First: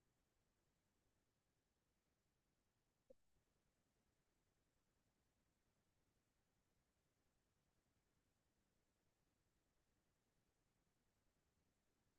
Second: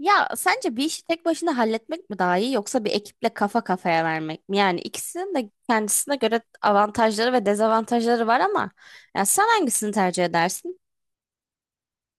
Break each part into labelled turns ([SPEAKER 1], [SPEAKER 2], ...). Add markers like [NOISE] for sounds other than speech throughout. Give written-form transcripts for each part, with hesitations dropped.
[SPEAKER 1] Ya sence bir işi tek başına halletmek mi daha iyi yoksa bir ekiple kafa kafaya vermek mi? Yani ikisinin de kendisine göre avantajları ve dezavantajları var ama ya sen hangisini tercih edersin?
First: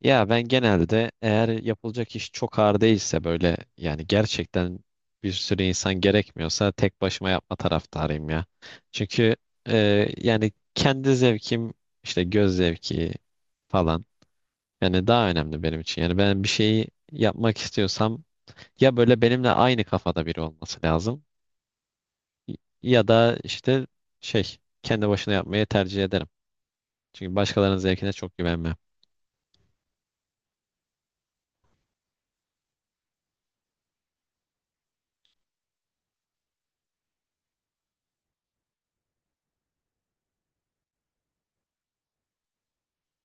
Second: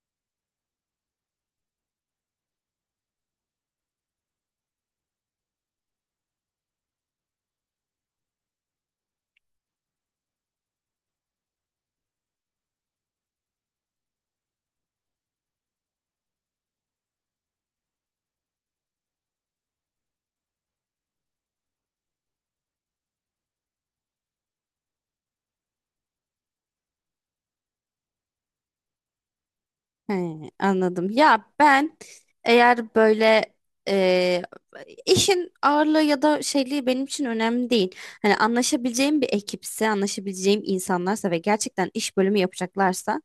[SPEAKER 2] Ya ben genelde eğer yapılacak iş çok ağır değilse böyle yani gerçekten bir sürü insan gerekmiyorsa tek başıma yapma taraftarıyım ya. Çünkü yani kendi zevkim, işte göz zevki falan, yani daha önemli benim için. Yani ben bir şeyi yapmak istiyorsam ya böyle benimle aynı kafada biri olması lazım, ya da işte şey kendi başına yapmayı tercih ederim. Çünkü başkalarının zevkine çok güvenmem.
[SPEAKER 1] He, anladım. Ya ben eğer böyle e, işin ağırlığı ya da şeyliği benim için önemli değil. Hani anlaşabileceğim bir ekipse, anlaşabileceğim insanlarsa ve gerçekten iş bölümü yapacaklarsa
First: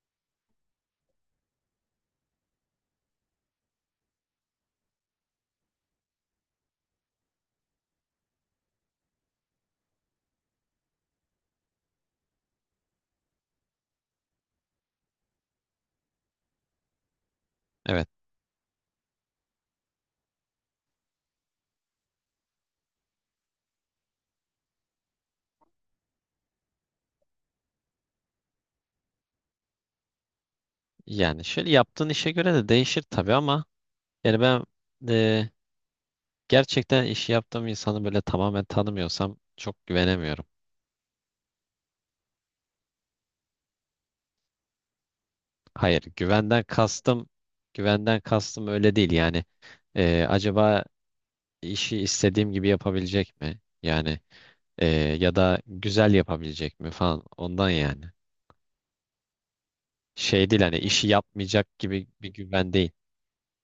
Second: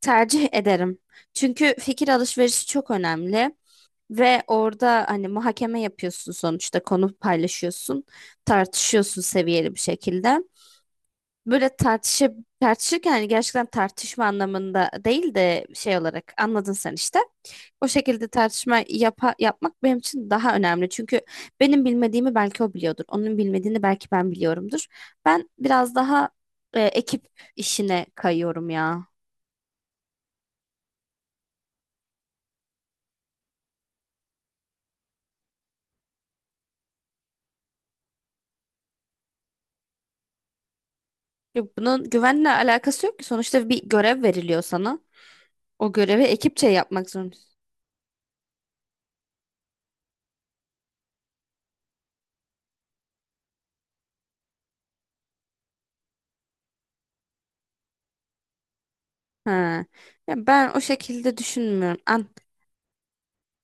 [SPEAKER 1] tercih ederim. Çünkü fikir alışverişi çok önemli. Ve orada hani muhakeme yapıyorsun, sonuçta konu paylaşıyorsun, tartışıyorsun seviyeli bir şekilde. Böyle tartışıp tartışırken hani gerçekten tartışma anlamında değil de şey olarak anladın sen işte. O
[SPEAKER 2] Evet.
[SPEAKER 1] şekilde yapmak benim için daha önemli. Çünkü benim bilmediğimi belki o biliyordur. Onun bilmediğini belki ben biliyorumdur. Ben biraz daha ekip işine kayıyorum ya.
[SPEAKER 2] Yani şöyle yaptığın işe göre de değişir tabii ama yani ben e, gerçekten işi yaptığım insanı böyle tamamen tanımıyorsam çok güvenemiyorum.
[SPEAKER 1] Ya bunun güvenle alakası yok ki. Sonuçta bir görev veriliyor sana. O
[SPEAKER 2] Hayır,
[SPEAKER 1] görevi
[SPEAKER 2] güvenden
[SPEAKER 1] ekipçe yapmak
[SPEAKER 2] kastım
[SPEAKER 1] zorundasın.
[SPEAKER 2] güvenden kastım öyle değil yani. E, acaba işi istediğim gibi yapabilecek mi? Yani e, ya da güzel yapabilecek mi falan ondan yani.
[SPEAKER 1] Ha. Ya
[SPEAKER 2] Şey değil,
[SPEAKER 1] ben
[SPEAKER 2] hani
[SPEAKER 1] o
[SPEAKER 2] işi
[SPEAKER 1] şekilde
[SPEAKER 2] yapmayacak
[SPEAKER 1] düşünmüyorum.
[SPEAKER 2] gibi bir güven değil.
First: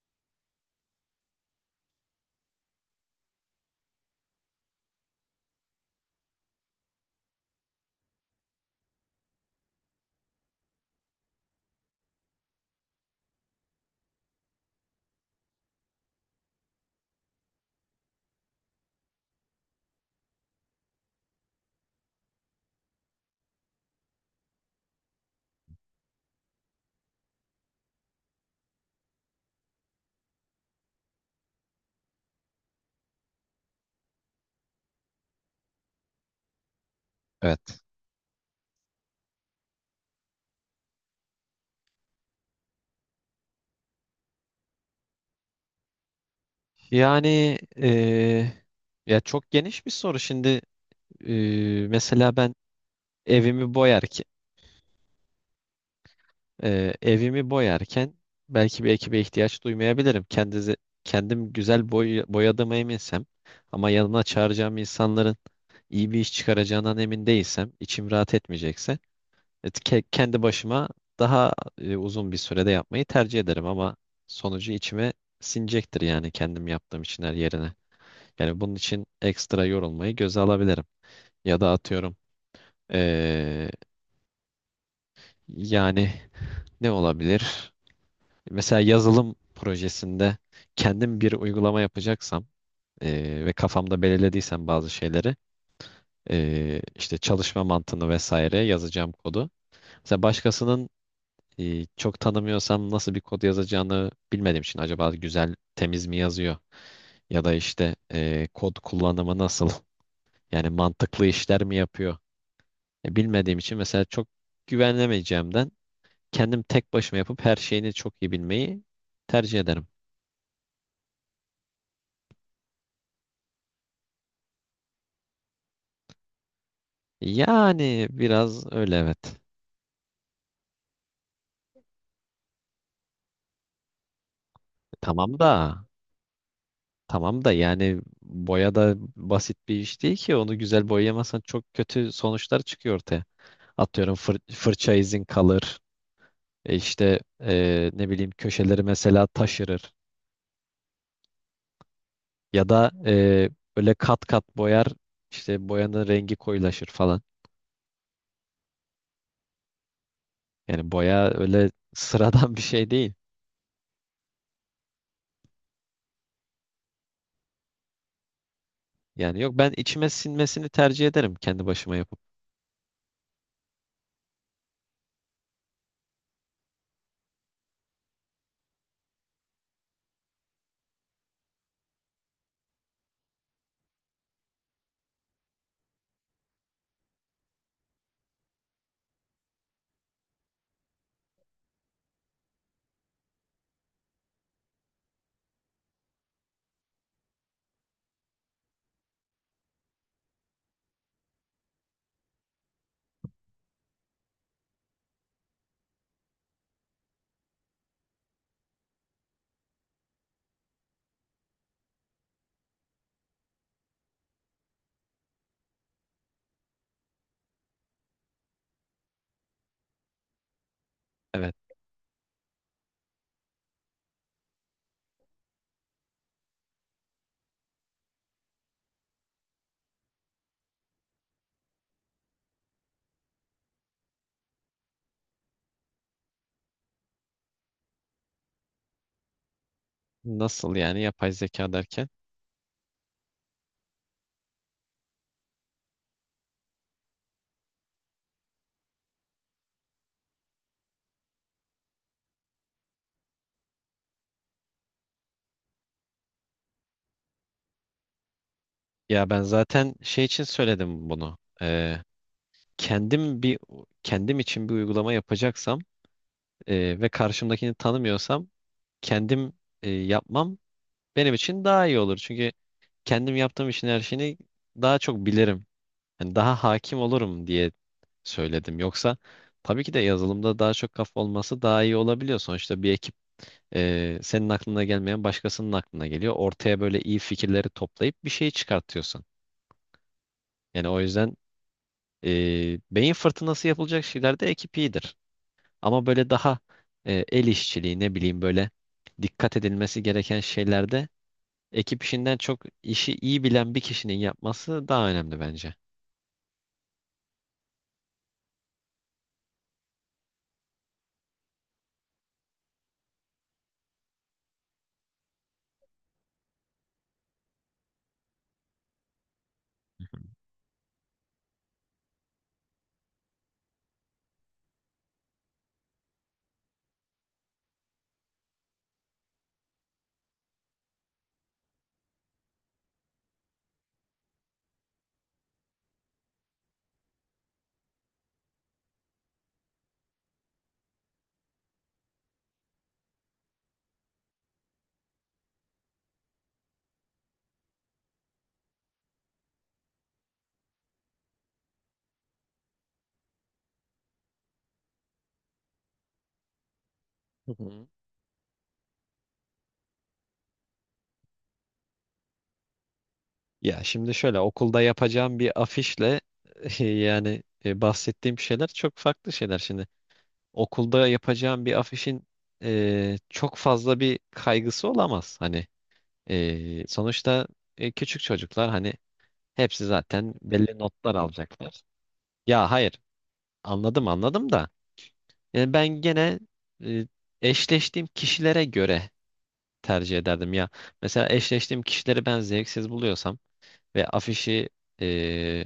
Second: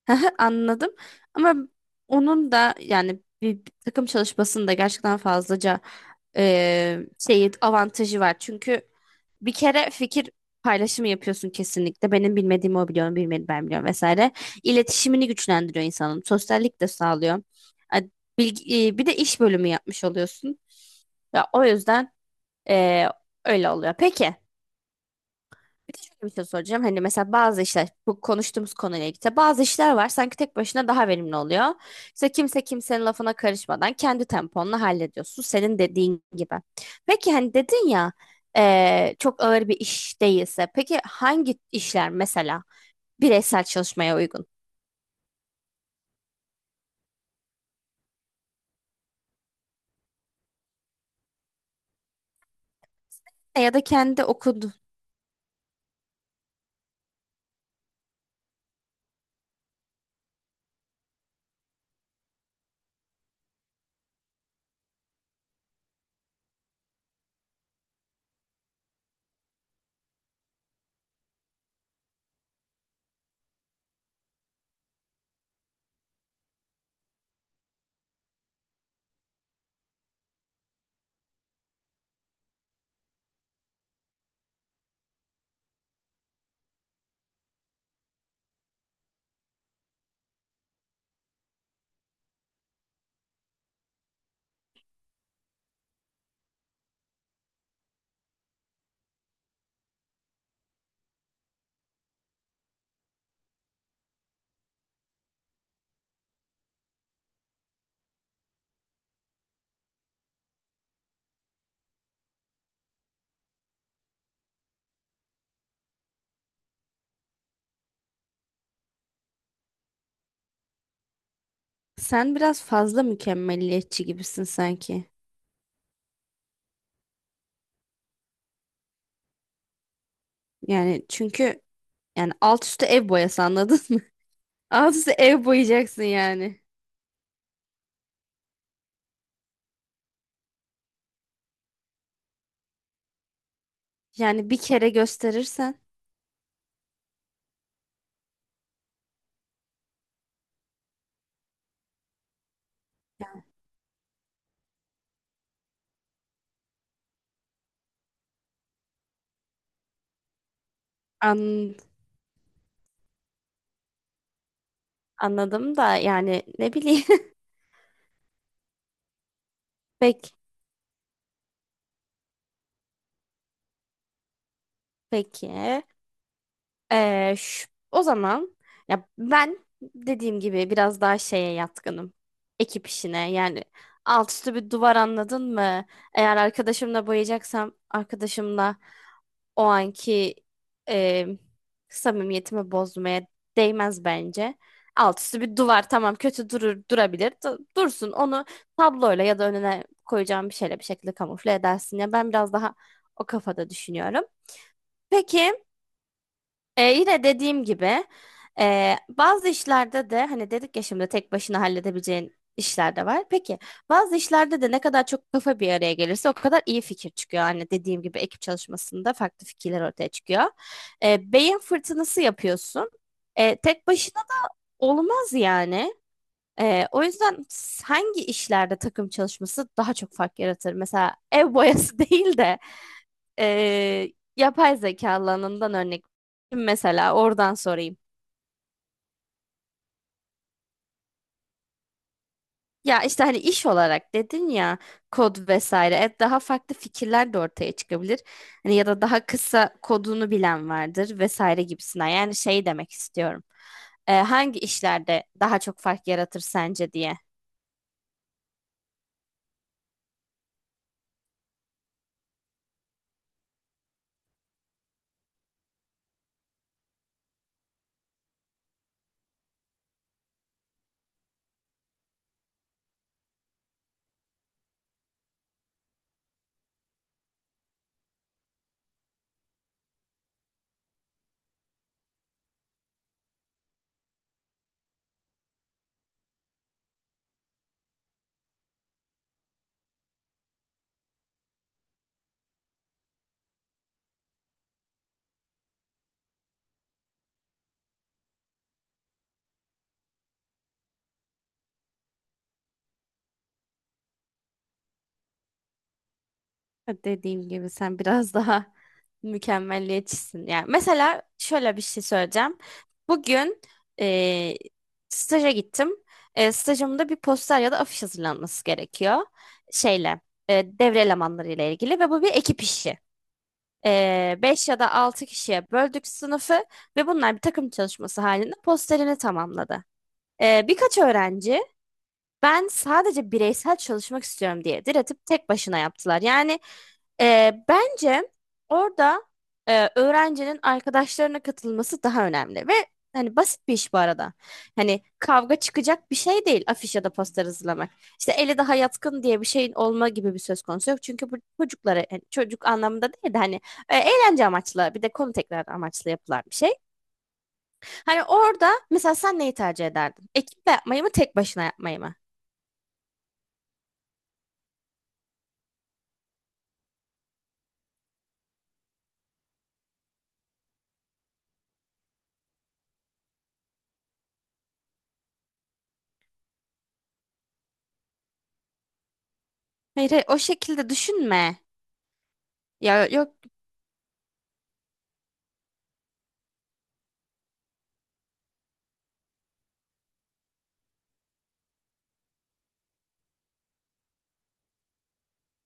[SPEAKER 1] [LAUGHS] anladım. Ama onun da yani bir takım çalışmasında gerçekten fazlaca e, şey avantajı var. Çünkü bir kere fikir paylaşımı yapıyorsun kesinlikle. Benim bilmediğimi o biliyor, bilmedi ben biliyorum vesaire. İletişimini güçlendiriyor insanın. Sosyallik de sağlıyor. A- Bir de iş bölümü yapmış oluyorsun. Ya o yüzden e, öyle oluyor. Peki. Bir de şöyle bir şey soracağım. Hani mesela bazı işler bu konuştuğumuz konuyla ilgili. Bazı işler var sanki tek başına daha verimli oluyor. İşte kimse kimsenin lafına karışmadan kendi temponla hallediyorsun. Senin dediğin gibi. Peki hani
[SPEAKER 2] Evet.
[SPEAKER 1] dedin ya çok ağır bir iş değilse. Peki hangi işler mesela bireysel çalışmaya uygun?
[SPEAKER 2] Yani ya çok geniş bir soru. Şimdi mesela ben evimi
[SPEAKER 1] Ya da
[SPEAKER 2] boyarken
[SPEAKER 1] kendi okudun.
[SPEAKER 2] evimi boyarken belki bir ekibe ihtiyaç duymayabilirim. Kendim güzel boyadığıma eminsem ama yanıma çağıracağım insanların iyi bir iş çıkaracağından emin değilsem, içim rahat etmeyecekse, kendi başıma daha uzun bir sürede yapmayı tercih ederim, ama sonucu içime sinecektir yani, kendim yaptığım için her yerine. Yani bunun için ekstra yorulmayı göze alabilirim. Ya da atıyorum, eee, yani ne olabilir? Mesela yazılım projesinde kendim bir uygulama yapacaksam ve kafamda belirlediysem bazı şeyleri, işte çalışma mantığını vesaire, yazacağım kodu. Mesela başkasının, çok tanımıyorsam nasıl bir kod yazacağını bilmediğim için, acaba güzel temiz mi yazıyor? Ya da işte kod kullanımı nasıl? [LAUGHS] Yani mantıklı işler mi yapıyor? Ya bilmediğim için mesela, çok güvenemeyeceğimden, kendim tek başıma yapıp her şeyini çok iyi bilmeyi tercih ederim.
[SPEAKER 1] Sen biraz fazla mükemmeliyetçi gibisin sanki.
[SPEAKER 2] Yani biraz öyle, evet.
[SPEAKER 1] Yani çünkü yani alt üstü ev boyası anladın mı? [LAUGHS] Alt üstü
[SPEAKER 2] Tamam
[SPEAKER 1] ev
[SPEAKER 2] da,
[SPEAKER 1] boyayacaksın yani.
[SPEAKER 2] tamam da, yani boya da basit bir iş değil ki. Onu güzel boyayamazsan çok kötü sonuçlar çıkıyor ortaya. Atıyorum,
[SPEAKER 1] Yani bir kere
[SPEAKER 2] fırça izin
[SPEAKER 1] gösterirsen
[SPEAKER 2] kalır. İşte ne bileyim, köşeleri mesela taşırır. Ya da böyle kat kat boyar, işte boyanın rengi koyulaşır falan. Yani boya öyle
[SPEAKER 1] an,
[SPEAKER 2] [LAUGHS] sıradan bir şey değil.
[SPEAKER 1] anladım da yani ne bileyim. [LAUGHS]
[SPEAKER 2] Yani yok, ben içime
[SPEAKER 1] Peki,
[SPEAKER 2] sinmesini tercih ederim kendi başıma yapıp.
[SPEAKER 1] peki. O zaman ya ben dediğim gibi biraz daha şeye yatkınım. Ekip işine yani alt üstü bir duvar anladın mı? Eğer arkadaşımla boyayacaksam arkadaşımla o anki e, samimiyetimi bozmaya değmez bence. Alt üstü bir duvar tamam, kötü durur durabilir, dursun, onu tabloyla ya da önüne koyacağım bir şeyle bir şekilde kamufle edersin, ya ben biraz daha o kafada düşünüyorum. Peki. Yine dediğim gibi bazı işlerde de hani dedik ya şimdi tek başına halledebileceğin işler de var. Peki bazı işlerde de ne kadar çok kafa bir araya gelirse o kadar iyi fikir çıkıyor. Hani dediğim gibi ekip çalışmasında farklı fikirler ortaya çıkıyor.
[SPEAKER 2] Evet.
[SPEAKER 1] Beyin fırtınası yapıyorsun. Tek başına da olmaz yani. O yüzden hangi işlerde takım çalışması daha çok fark yaratır? Mesela ev boyası [LAUGHS] değil de ee, yapay zeka alanından örnek. Mesela oradan sorayım.
[SPEAKER 2] Nasıl yani, yapay zeka derken?
[SPEAKER 1] Ya işte hani iş olarak dedin ya, kod vesaire. Daha farklı fikirler de ortaya çıkabilir. Hani ya da daha kısa kodunu bilen vardır vesaire gibisinden. Yani şey demek istiyorum. Hangi işlerde daha çok fark yaratır sence diye.
[SPEAKER 2] Ya ben zaten şey için söyledim bunu. Kendim bir kendim için bir uygulama yapacaksam ve karşımdakini tanımıyorsam, kendim yapmam benim için daha iyi olur. Çünkü kendim yaptığım işin her şeyini daha çok bilirim. Hani daha hakim olurum diye söyledim. Yoksa tabii ki de yazılımda daha çok kafa olması daha iyi olabiliyor. Sonuçta bir ekip, senin aklına gelmeyen başkasının aklına geliyor. Ortaya böyle iyi fikirleri toplayıp bir şey çıkartıyorsun. Yani o yüzden beyin fırtınası yapılacak şeylerde ekip iyidir. Ama böyle daha el işçiliği, ne bileyim, böyle dikkat edilmesi gereken şeylerde, ekip işinden çok işi iyi bilen bir kişinin yapması daha önemli bence.
[SPEAKER 1] Dediğim gibi sen biraz daha [LAUGHS] mükemmelliyetçisin. Yani mesela şöyle bir şey söyleyeceğim. Bugün eee staja gittim. Stajımda bir poster ya da afiş hazırlanması gerekiyor. Şeyle, Devre elemanlarıyla ilgili ve bu bir ekip işi. 5 ya da 6 kişiye böldük sınıfı ve bunlar bir takım çalışması halinde posterini tamamladı. Birkaç öğrenci ben sadece bireysel çalışmak istiyorum diye diretip tek başına yaptılar. Yani bence orada öğrencinin arkadaşlarına katılması daha önemli ve hani basit bir iş bu arada. Hani kavga çıkacak bir şey değil afiş ya da poster hazırlamak. İşte eli daha yatkın diye bir şeyin olma gibi bir söz konusu yok. Çünkü bu çocuklara yani çocuk anlamında değil de hani eğlence amaçlı bir de konu tekrar amaçlı yapılan bir şey.
[SPEAKER 2] [LAUGHS]
[SPEAKER 1] Hani orada mesela sen neyi tercih ederdin? Ekiple yapmayı mı tek başına yapmayı mı?
[SPEAKER 2] Ya şimdi şöyle, okulda yapacağım bir afişle [LAUGHS] yani bahsettiğim şeyler çok farklı şeyler şimdi. Okulda yapacağım bir afişin çok fazla bir kaygısı olamaz. Hani, sonuçta, küçük çocuklar, hani hepsi
[SPEAKER 1] Hayır, hayır,
[SPEAKER 2] zaten
[SPEAKER 1] o
[SPEAKER 2] belli
[SPEAKER 1] şekilde
[SPEAKER 2] notlar
[SPEAKER 1] düşünme.
[SPEAKER 2] alacaklar. Ya hayır,
[SPEAKER 1] Ya yok,
[SPEAKER 2] anladım da yani ben gene e, eşleştiğim kişilere göre tercih ederdim ya. Mesela eşleştiğim kişileri ben zevksiz buluyorsam ve afişi, e,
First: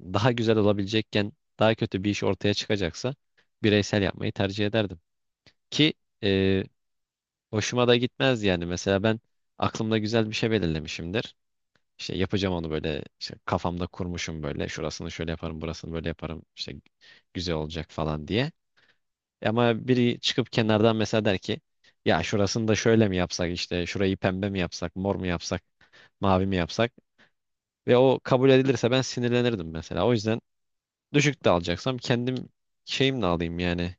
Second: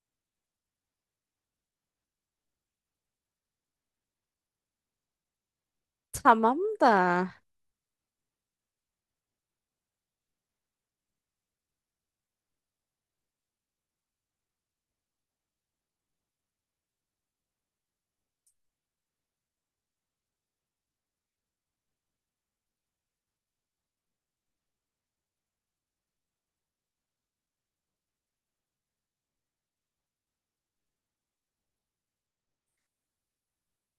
[SPEAKER 2] daha güzel olabilecekken daha kötü bir iş ortaya çıkacaksa, bireysel yapmayı tercih ederdim. Ki
[SPEAKER 1] tamam
[SPEAKER 2] e,
[SPEAKER 1] da.
[SPEAKER 2] hoşuma da gitmez yani. Mesela ben aklımda güzel bir şey belirlemişimdir. İşte yapacağım onu, böyle işte kafamda kurmuşum, böyle şurasını şöyle yaparım burasını böyle yaparım, işte güzel olacak falan diye. Ama biri çıkıp kenardan mesela der ki, ya şurasını da şöyle mi yapsak, işte şurayı pembe mi yapsak mor mu yapsak mavi mi yapsak, ve o kabul edilirse ben sinirlenirdim mesela. O yüzden düşük de alacaksam kendim şeyimle alayım yani.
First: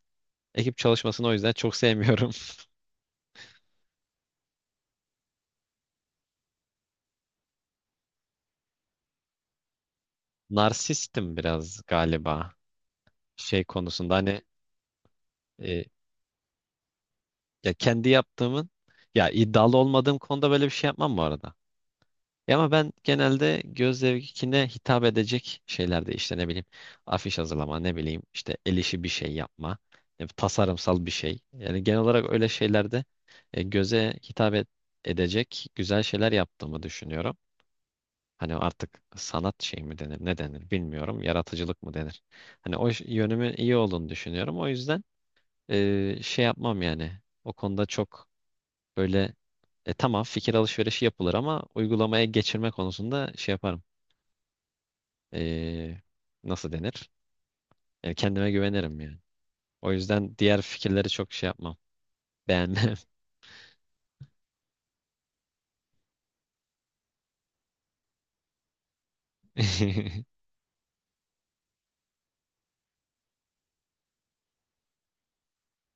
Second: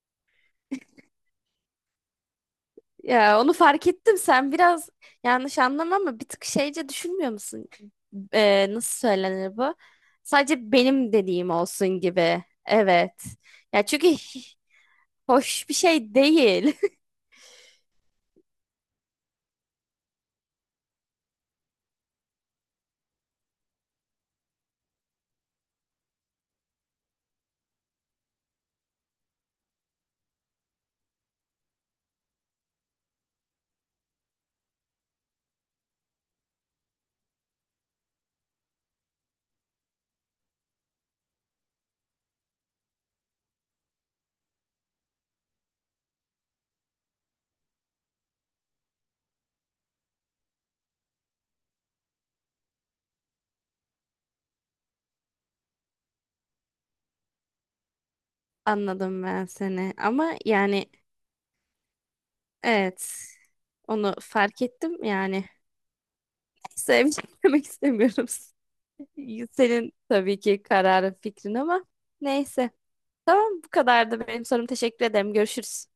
[SPEAKER 2] Ekip çalışmasını o yüzden çok sevmiyorum. [LAUGHS]
[SPEAKER 1] Ya onu fark ettim, sen biraz yanlış anlama ama bir tık şeyce düşünmüyor musun? Nasıl söylenir bu? Sadece benim
[SPEAKER 2] Narsistim
[SPEAKER 1] dediğim
[SPEAKER 2] biraz
[SPEAKER 1] olsun gibi.
[SPEAKER 2] galiba
[SPEAKER 1] Evet.
[SPEAKER 2] şey
[SPEAKER 1] Ya çünkü
[SPEAKER 2] konusunda, hani
[SPEAKER 1] hoş bir
[SPEAKER 2] e,
[SPEAKER 1] şey değil.
[SPEAKER 2] ya kendi
[SPEAKER 1] [LAUGHS]
[SPEAKER 2] yaptığımın, ya iddialı olmadığım konuda böyle bir şey yapmam bu arada. E ama ben genelde göz zevkine hitap edecek şeylerde, işte ne bileyim afiş hazırlama, ne bileyim işte el işi bir şey yapma, tasarımsal bir şey, yani genel olarak öyle şeylerde e, göze hitap et- edecek güzel şeyler yaptığımı düşünüyorum. Hani artık sanat şey mi denir, ne denir, bilmiyorum. Yaratıcılık mı denir? Hani o yönümün iyi olduğunu düşünüyorum. O yüzden şey yapmam yani. O konuda çok böyle, tamam fikir alışverişi yapılır ama uygulamaya geçirme konusunda şey yaparım. E, nasıl denir? E, kendime güvenirim yani.
[SPEAKER 1] Anladım ben
[SPEAKER 2] O
[SPEAKER 1] seni. Ama
[SPEAKER 2] yüzden diğer
[SPEAKER 1] yani
[SPEAKER 2] fikirleri çok şey yapmam. Beğenmem.
[SPEAKER 1] evet. Onu fark ettim yani. Neyse, bir şey demek istemiyorum. [LAUGHS] Senin
[SPEAKER 2] [LAUGHS]
[SPEAKER 1] tabii ki kararın, fikrin ama neyse. Tamam, bu kadardı benim sorum. Teşekkür ederim. Görüşürüz.